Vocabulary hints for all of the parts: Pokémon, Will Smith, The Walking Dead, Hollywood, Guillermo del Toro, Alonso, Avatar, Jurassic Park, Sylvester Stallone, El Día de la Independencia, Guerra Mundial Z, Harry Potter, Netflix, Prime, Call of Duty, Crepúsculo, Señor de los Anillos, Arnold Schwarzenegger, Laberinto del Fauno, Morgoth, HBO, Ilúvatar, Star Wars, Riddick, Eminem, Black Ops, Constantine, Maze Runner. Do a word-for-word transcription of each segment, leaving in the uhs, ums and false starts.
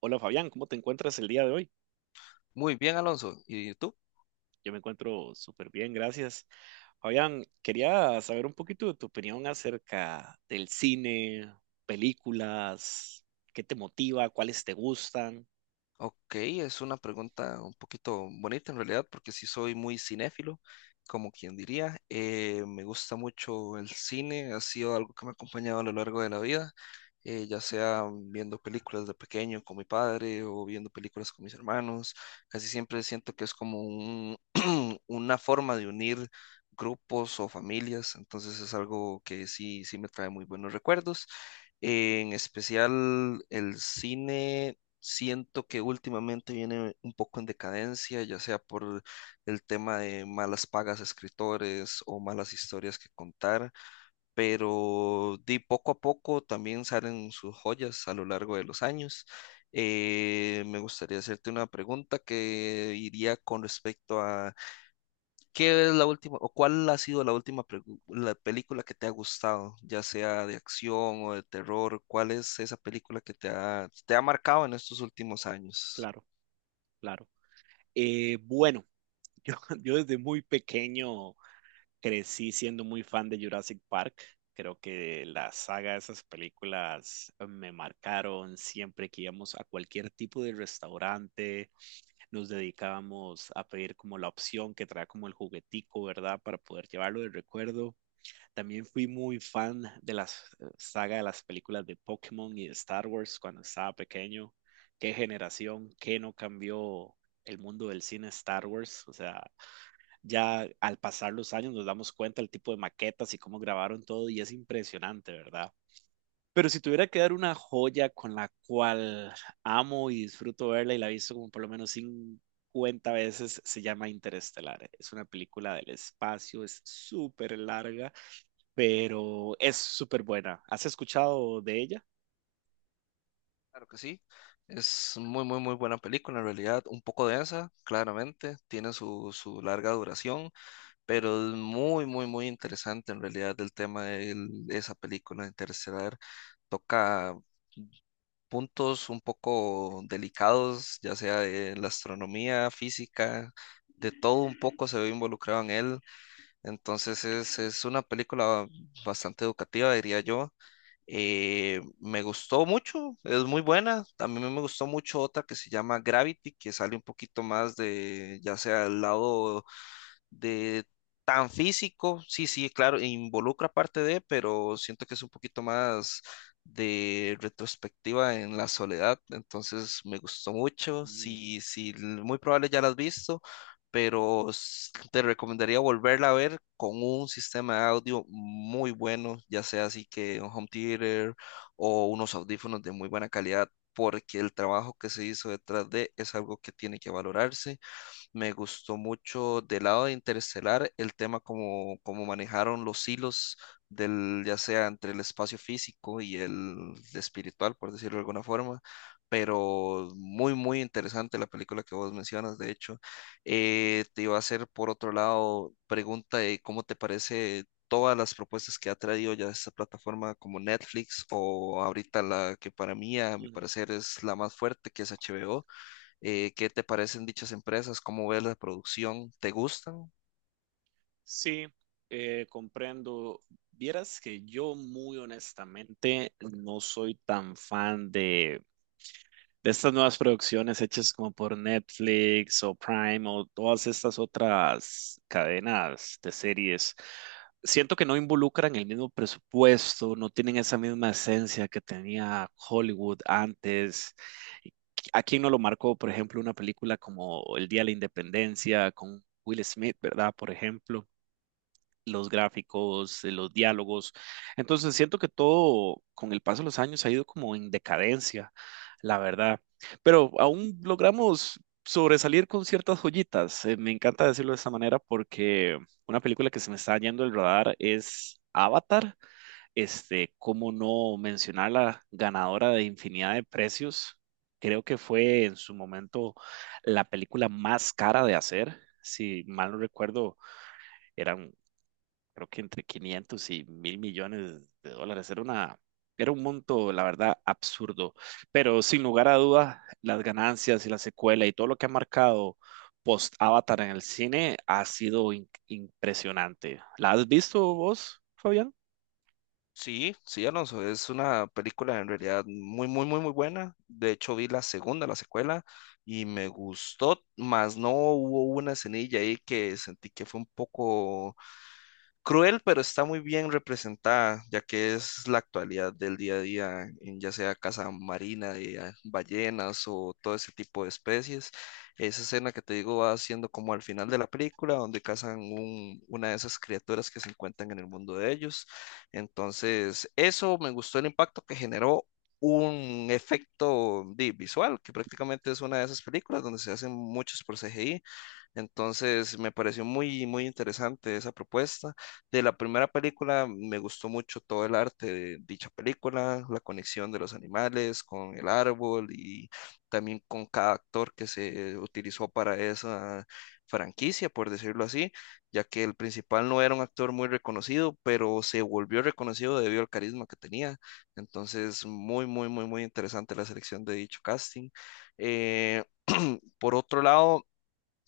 Hola Fabián, ¿cómo te encuentras el día de hoy? Muy bien, Alonso. ¿Y tú? Yo me encuentro súper bien, gracias. Fabián, quería saber un poquito de tu opinión acerca del cine, películas, qué te motiva, cuáles te gustan. Ok, es una pregunta un poquito bonita en realidad, porque sí soy muy cinéfilo, como quien diría. Eh, me gusta mucho el cine, ha sido algo que me ha acompañado a lo largo de la vida, eh, ya sea viendo películas de pequeño con mi padre o viendo películas con mis hermanos. Casi siempre siento que es como un, una forma de unir grupos o familias, entonces es algo que sí, sí me trae muy buenos recuerdos. En especial el cine siento que últimamente viene un poco en decadencia, ya sea por el tema de malas pagas a escritores o malas historias que contar, pero de poco a poco también salen sus joyas a lo largo de los años. Eh, me gustaría hacerte una pregunta que iría con respecto a ¿qué es la última, o cuál ha sido la última pregu- la película que te ha gustado, ya sea de acción o de terror? ¿Cuál es esa película que te ha, te ha marcado en estos últimos años? Claro, claro. Eh, bueno, yo desde muy pequeño crecí siendo muy fan de Jurassic Park. Creo que la saga de esas películas me marcaron. Siempre que íbamos a cualquier tipo de restaurante nos dedicábamos a pedir como la opción que trae como el juguetico, ¿verdad? Para poder llevarlo de recuerdo. También fui muy fan de la saga de las películas de Pokémon y de Star Wars cuando estaba pequeño. Qué generación, qué no cambió el mundo del cine Star Wars. O sea, ya al pasar los años nos damos cuenta el tipo de maquetas y cómo grabaron todo y es impresionante, ¿verdad? Pero si tuviera que dar una joya con la cual amo y disfruto verla y la he visto como por lo menos cincuenta veces, se llama Interestelar. Es una película del espacio, es súper larga, pero es súper buena. ¿Has escuchado de ella? Claro que sí, es muy, muy, muy buena película en realidad, un poco densa, claramente, tiene su, su larga duración, pero es muy, muy, muy interesante en realidad el tema de el- esa película Interestelar, toca puntos un poco delicados, ya sea de la astronomía, física, de todo un poco se ve involucrado en él. Entonces es, es una película bastante educativa, diría yo. Eh, me gustó mucho, es muy buena. También me gustó mucho otra que se llama Gravity, que sale un poquito más de, ya sea el lado de tan físico, sí, sí, claro, involucra parte de, pero siento que es un poquito más de retrospectiva en la soledad, entonces me gustó mucho, Mm, sí, sí, l- muy probable ya la has visto, pero s- te recomendaría volverla a ver con un sistema de audio muy bueno, ya sea así que un home theater o unos audífonos de muy buena calidad, porque el trabajo que se hizo detrás de es algo que tiene que valorarse. Me gustó mucho del lado de Interestelar el tema como, como manejaron los hilos del, ya sea entre el espacio físico y el espiritual, por decirlo de alguna forma. Pero muy, muy interesante la película que vos mencionas, de hecho. Eh, te iba a hacer, por otro lado, pregunta de cómo te parece todas las propuestas que ha traído ya esta plataforma como Netflix o ahorita la que para mí, a mi mm. parecer, es la más fuerte, que es H B O. Eh, ¿qué te parecen dichas empresas? ¿Cómo ves la producción? ¿Te gustan? Sí, eh, comprendo. Vieras que yo muy honestamente no soy tan fan de, de estas nuevas producciones hechas como por Netflix o Prime o todas estas otras cadenas de series. Siento que no involucran el mismo presupuesto, no tienen esa misma esencia que tenía Hollywood antes. ¿A quién no lo marcó, por ejemplo, una película como El Día de la Independencia con Will Smith, ¿verdad? Por ejemplo los gráficos, eh, los diálogos. Entonces siento que todo con el paso de los años ha ido como en decadencia, la verdad. Pero aún logramos sobresalir con ciertas joyitas. Eh, me encanta decirlo de esta manera porque una película que se me está yendo el radar es Avatar. Este, cómo no mencionar la ganadora de infinidad de precios. Creo que fue en su momento la película más cara de hacer. Si mal no recuerdo, eran creo que entre quinientos y mil millones de dólares. Era una, era un monto, la verdad, absurdo. Pero sin lugar a dudas, las ganancias y la secuela y todo lo que ha marcado post Avatar en el cine ha sido in- impresionante. ¿La has visto vos, Fabián? Sí, sí, Alonso, es una película en realidad muy, muy, muy, muy buena. De hecho, vi la segunda, la secuela, y me gustó, más no hubo una escenilla ahí que sentí que fue un poco cruel, pero está muy bien representada, ya que es la actualidad del día a día, en ya sea caza marina de ah, ballenas o todo ese tipo de especies. Esa escena que te digo va siendo como al final de la película, donde cazan un- una de esas criaturas que se encuentran en el mundo de ellos. Entonces, eso me gustó el impacto que generó. Un efecto di, visual, que prácticamente es una de esas películas donde se hacen muchos por C G I. Entonces me pareció muy, muy interesante esa propuesta. De la primera película me gustó mucho todo el arte de dicha película, la conexión de los animales con el árbol y también con cada actor que se utilizó para esa franquicia, por decirlo así, ya que el principal no era un actor muy reconocido, pero se volvió reconocido debido al carisma que tenía. Entonces, muy, muy, muy, muy interesante la selección de dicho casting. Eh, por otro lado,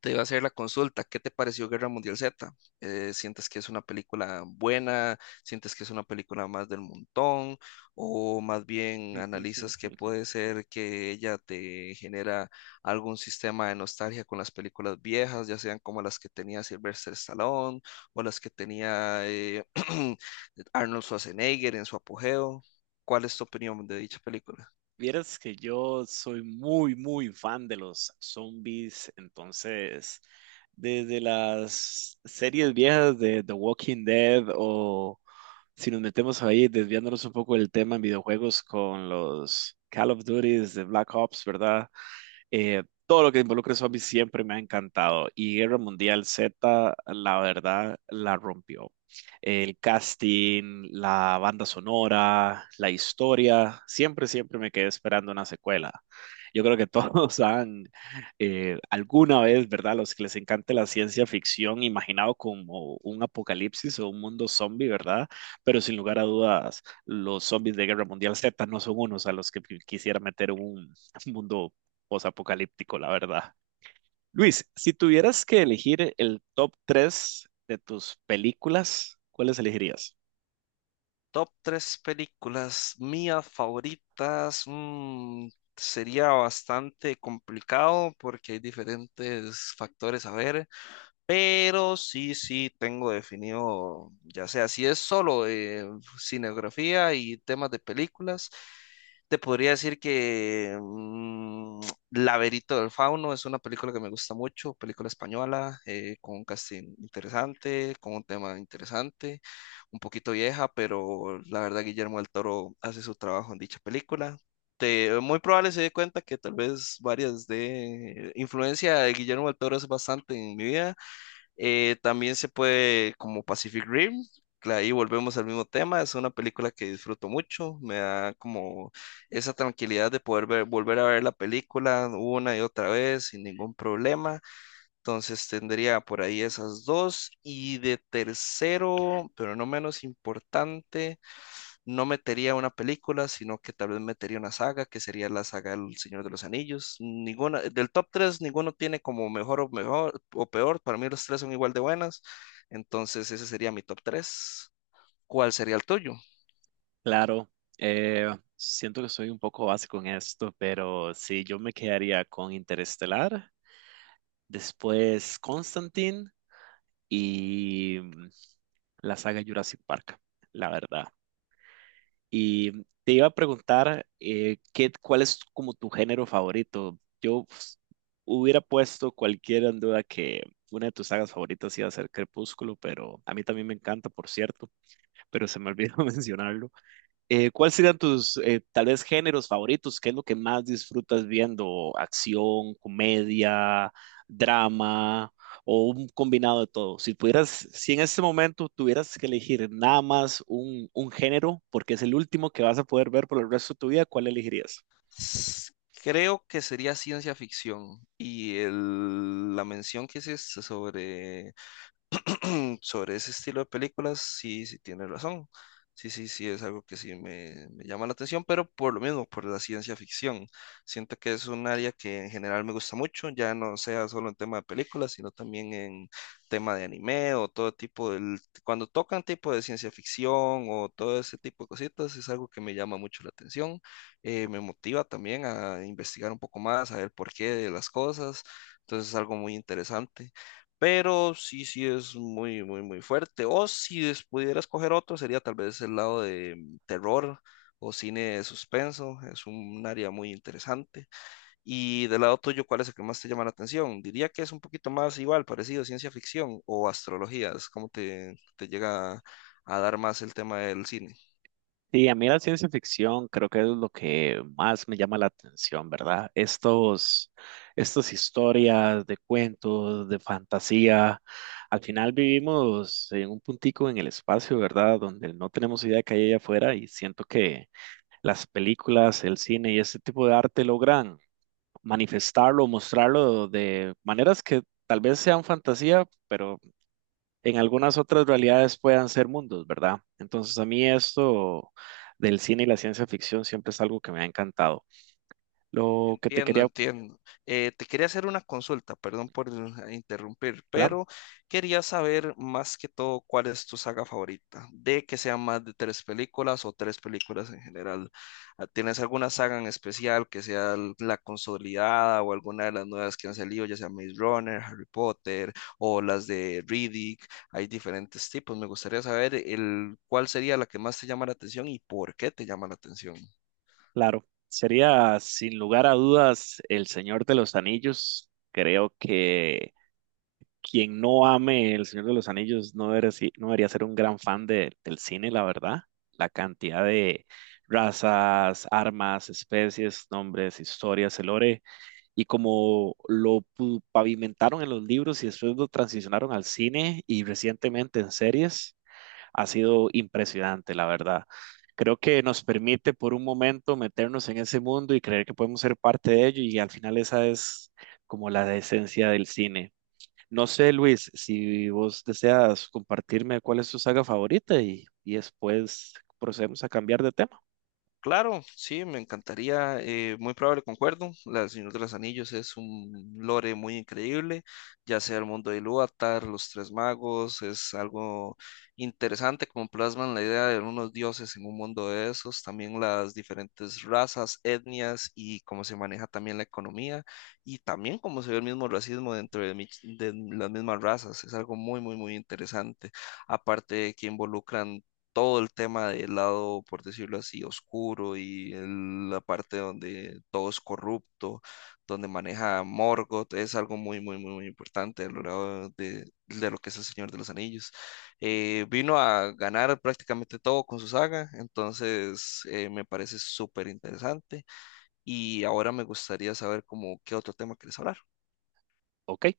te iba a hacer la consulta. ¿Qué te pareció Guerra Mundial Z? Eh, ¿sientes que es una película buena? ¿Sientes que es una película más del montón? ¿O más bien analizas que puede ser que ella te genera algún sistema de nostalgia con las películas viejas, ya sean como las que tenía Sylvester Stallone o las que tenía eh, Arnold Schwarzenegger en su apogeo? ¿Cuál es tu opinión de dicha película? Vieras que yo soy muy, muy fan de los zombies, entonces, desde las series viejas de The Walking Dead o, si nos metemos ahí, desviándonos un poco del tema en videojuegos con los Call of Duties de Black Ops, ¿verdad? Eh, todo lo que involucra zombies siempre me ha encantado y Guerra Mundial Z, la verdad, la rompió. El casting, la banda sonora, la historia, siempre, siempre me quedé esperando una secuela. Yo creo que todos han eh, alguna vez, ¿verdad? Los que les encante la ciencia ficción, imaginado como un apocalipsis o un mundo zombie, ¿verdad? Pero sin lugar a dudas, los zombies de Guerra Mundial Z no son unos a los que quisiera meter en un mundo posapocalíptico, la verdad. Luis, si tuvieras que elegir el top tres de tus películas, ¿cuáles elegirías? Top tres películas mías favoritas. Mm, sería bastante complicado porque hay diferentes factores a ver. Pero sí, sí, tengo definido, ya sea si es solo eh, cinegrafía y temas de películas, te podría decir que mm, Laberinto del Fauno es una película que me gusta mucho, película española, eh, con un casting interesante, con un tema interesante, un poquito vieja, pero la verdad Guillermo del Toro hace su trabajo en dicha película. Te- muy probable se dé cuenta que tal vez varias de influencia de Guillermo del Toro es bastante en mi vida. Eh, también se puede, como Pacific Rim, cla- ahí volvemos al mismo tema, es una película que disfruto mucho, me da como esa tranquilidad de poder ver, volver a ver la película una y otra vez sin ningún problema. Entonces tendría por ahí esas dos. Y de tercero, pero no menos importante, no metería una película, sino que tal vez metería una saga, que sería la saga del Señor de los Anillos. Ninguna, del top tres ninguno tiene como mejor o mejor o peor. Para mí los tres son igual de buenas. Entonces ese sería mi top tres. ¿Cuál sería el tuyo? Claro, eh, siento que soy un poco básico en esto, pero sí, yo me quedaría con Interestelar, después Constantine y mm, la saga Jurassic Park, la verdad. Y te iba a preguntar, eh, ¿qué, cuál es como tu género favorito? Yo pues, hubiera puesto cualquiera en duda que una de tus sagas favoritas iba a ser Crepúsculo, pero a mí también me encanta, por cierto, pero se me olvidó mencionarlo. Eh, ¿cuáles serían tus, eh, tal vez, géneros favoritos? ¿Qué es lo que más disfrutas viendo? ¿Acción, comedia, drama o un combinado de todo? Si pudieras, si en este momento tuvieras que elegir nada más un, un género, porque es el último que vas a poder ver por el resto de tu vida, ¿cuál elegirías? S- Creo que sería ciencia ficción. Y el- la mención que hiciste sobre sobre ese estilo de películas, sí, sí tiene razón. Sí, sí, sí, es algo que sí me, me llama la atención, pero por lo mismo, por la ciencia ficción. Siento que es un área que en general me gusta mucho, ya no sea solo en tema de películas, sino también en tema de anime o todo tipo del... Cuando tocan tipo de ciencia ficción o todo ese tipo de cositas, es algo que me llama mucho la atención. Eh, me motiva también a investigar un poco más, a ver por qué de las cosas. Entonces es algo muy interesante. Pero sí, sí es muy, muy, muy fuerte. O si des- pudieras coger otro, sería tal vez el lado de mm, terror o cine de suspenso. Es un área muy interesante. Y del lado tuyo, ¿cuál es el que más te llama la atención? Diría que es un poquito más igual, parecido a ciencia ficción o astrología. Es como te, te llega a dar más el tema del cine. Sí, a mí la ciencia ficción creo que es lo que más me llama la atención, ¿verdad? Estos, estas historias de cuentos, de fantasía. Al final vivimos en un puntico en el espacio, ¿verdad? Donde no tenemos idea que hay allá afuera y siento que las películas, el cine y este tipo de arte logran manifestarlo, mostrarlo de maneras que tal vez sean fantasía, pero en algunas otras realidades puedan ser mundos, ¿verdad? Entonces a mí esto del cine y la ciencia ficción siempre es algo que me ha encantado. Lo que te Entiendo, quería, entiendo. Eh, te quería hacer una consulta, perdón por eh, interrumpir, claro, pero quería saber más que todo cuál es tu saga favorita, de que sean más de tres películas o tres películas en general. Ah, ¿tienes alguna saga en especial que sea l- la consolidada o alguna de las nuevas que han salido, ya sea Maze Runner, Harry Potter o las de Riddick? Hay diferentes tipos. Me gustaría saber el cuál sería la que más te llama la atención y por qué te llama la atención. claro, sería sin lugar a dudas El Señor de los Anillos. Creo que quien no ame El Señor de los Anillos no debería, si- no debería ser un gran fan de- del cine, la verdad. La cantidad de razas, armas, especies, nombres, historias, el lore y como lo pu- pavimentaron en los libros y después lo transicionaron al cine y recientemente en series, ha sido impresionante, la verdad. Creo que nos permite por un momento meternos en ese mundo y creer que podemos ser parte de ello y al final esa es como la esencia del cine. No sé, Luis, si vos deseas compartirme cuál es tu saga favorita y, y después procedemos a cambiar de tema. Claro, sí, me encantaría, eh, muy probable concuerdo, La Señor de los Anillos es un lore muy increíble, ya sea el mundo de Ilúvatar, los Tres Magos, es algo interesante como plasman la idea de unos dioses en un mundo de esos, también las diferentes razas, etnias y cómo se maneja también la economía y también cómo se ve el mismo racismo dentro de, mi- de las mismas razas, es algo muy, muy, muy interesante, aparte de que involucran todo el tema del lado, por decirlo así, oscuro y el- la parte donde todo es corrupto, donde maneja Morgoth, es algo muy, muy, muy, muy importante a lo largo de, de lo que es el Señor de los Anillos. Eh, vino a ganar prácticamente todo con su saga, entonces eh, me parece súper interesante y ahora me gustaría saber como qué otro tema quieres hablar. Ok.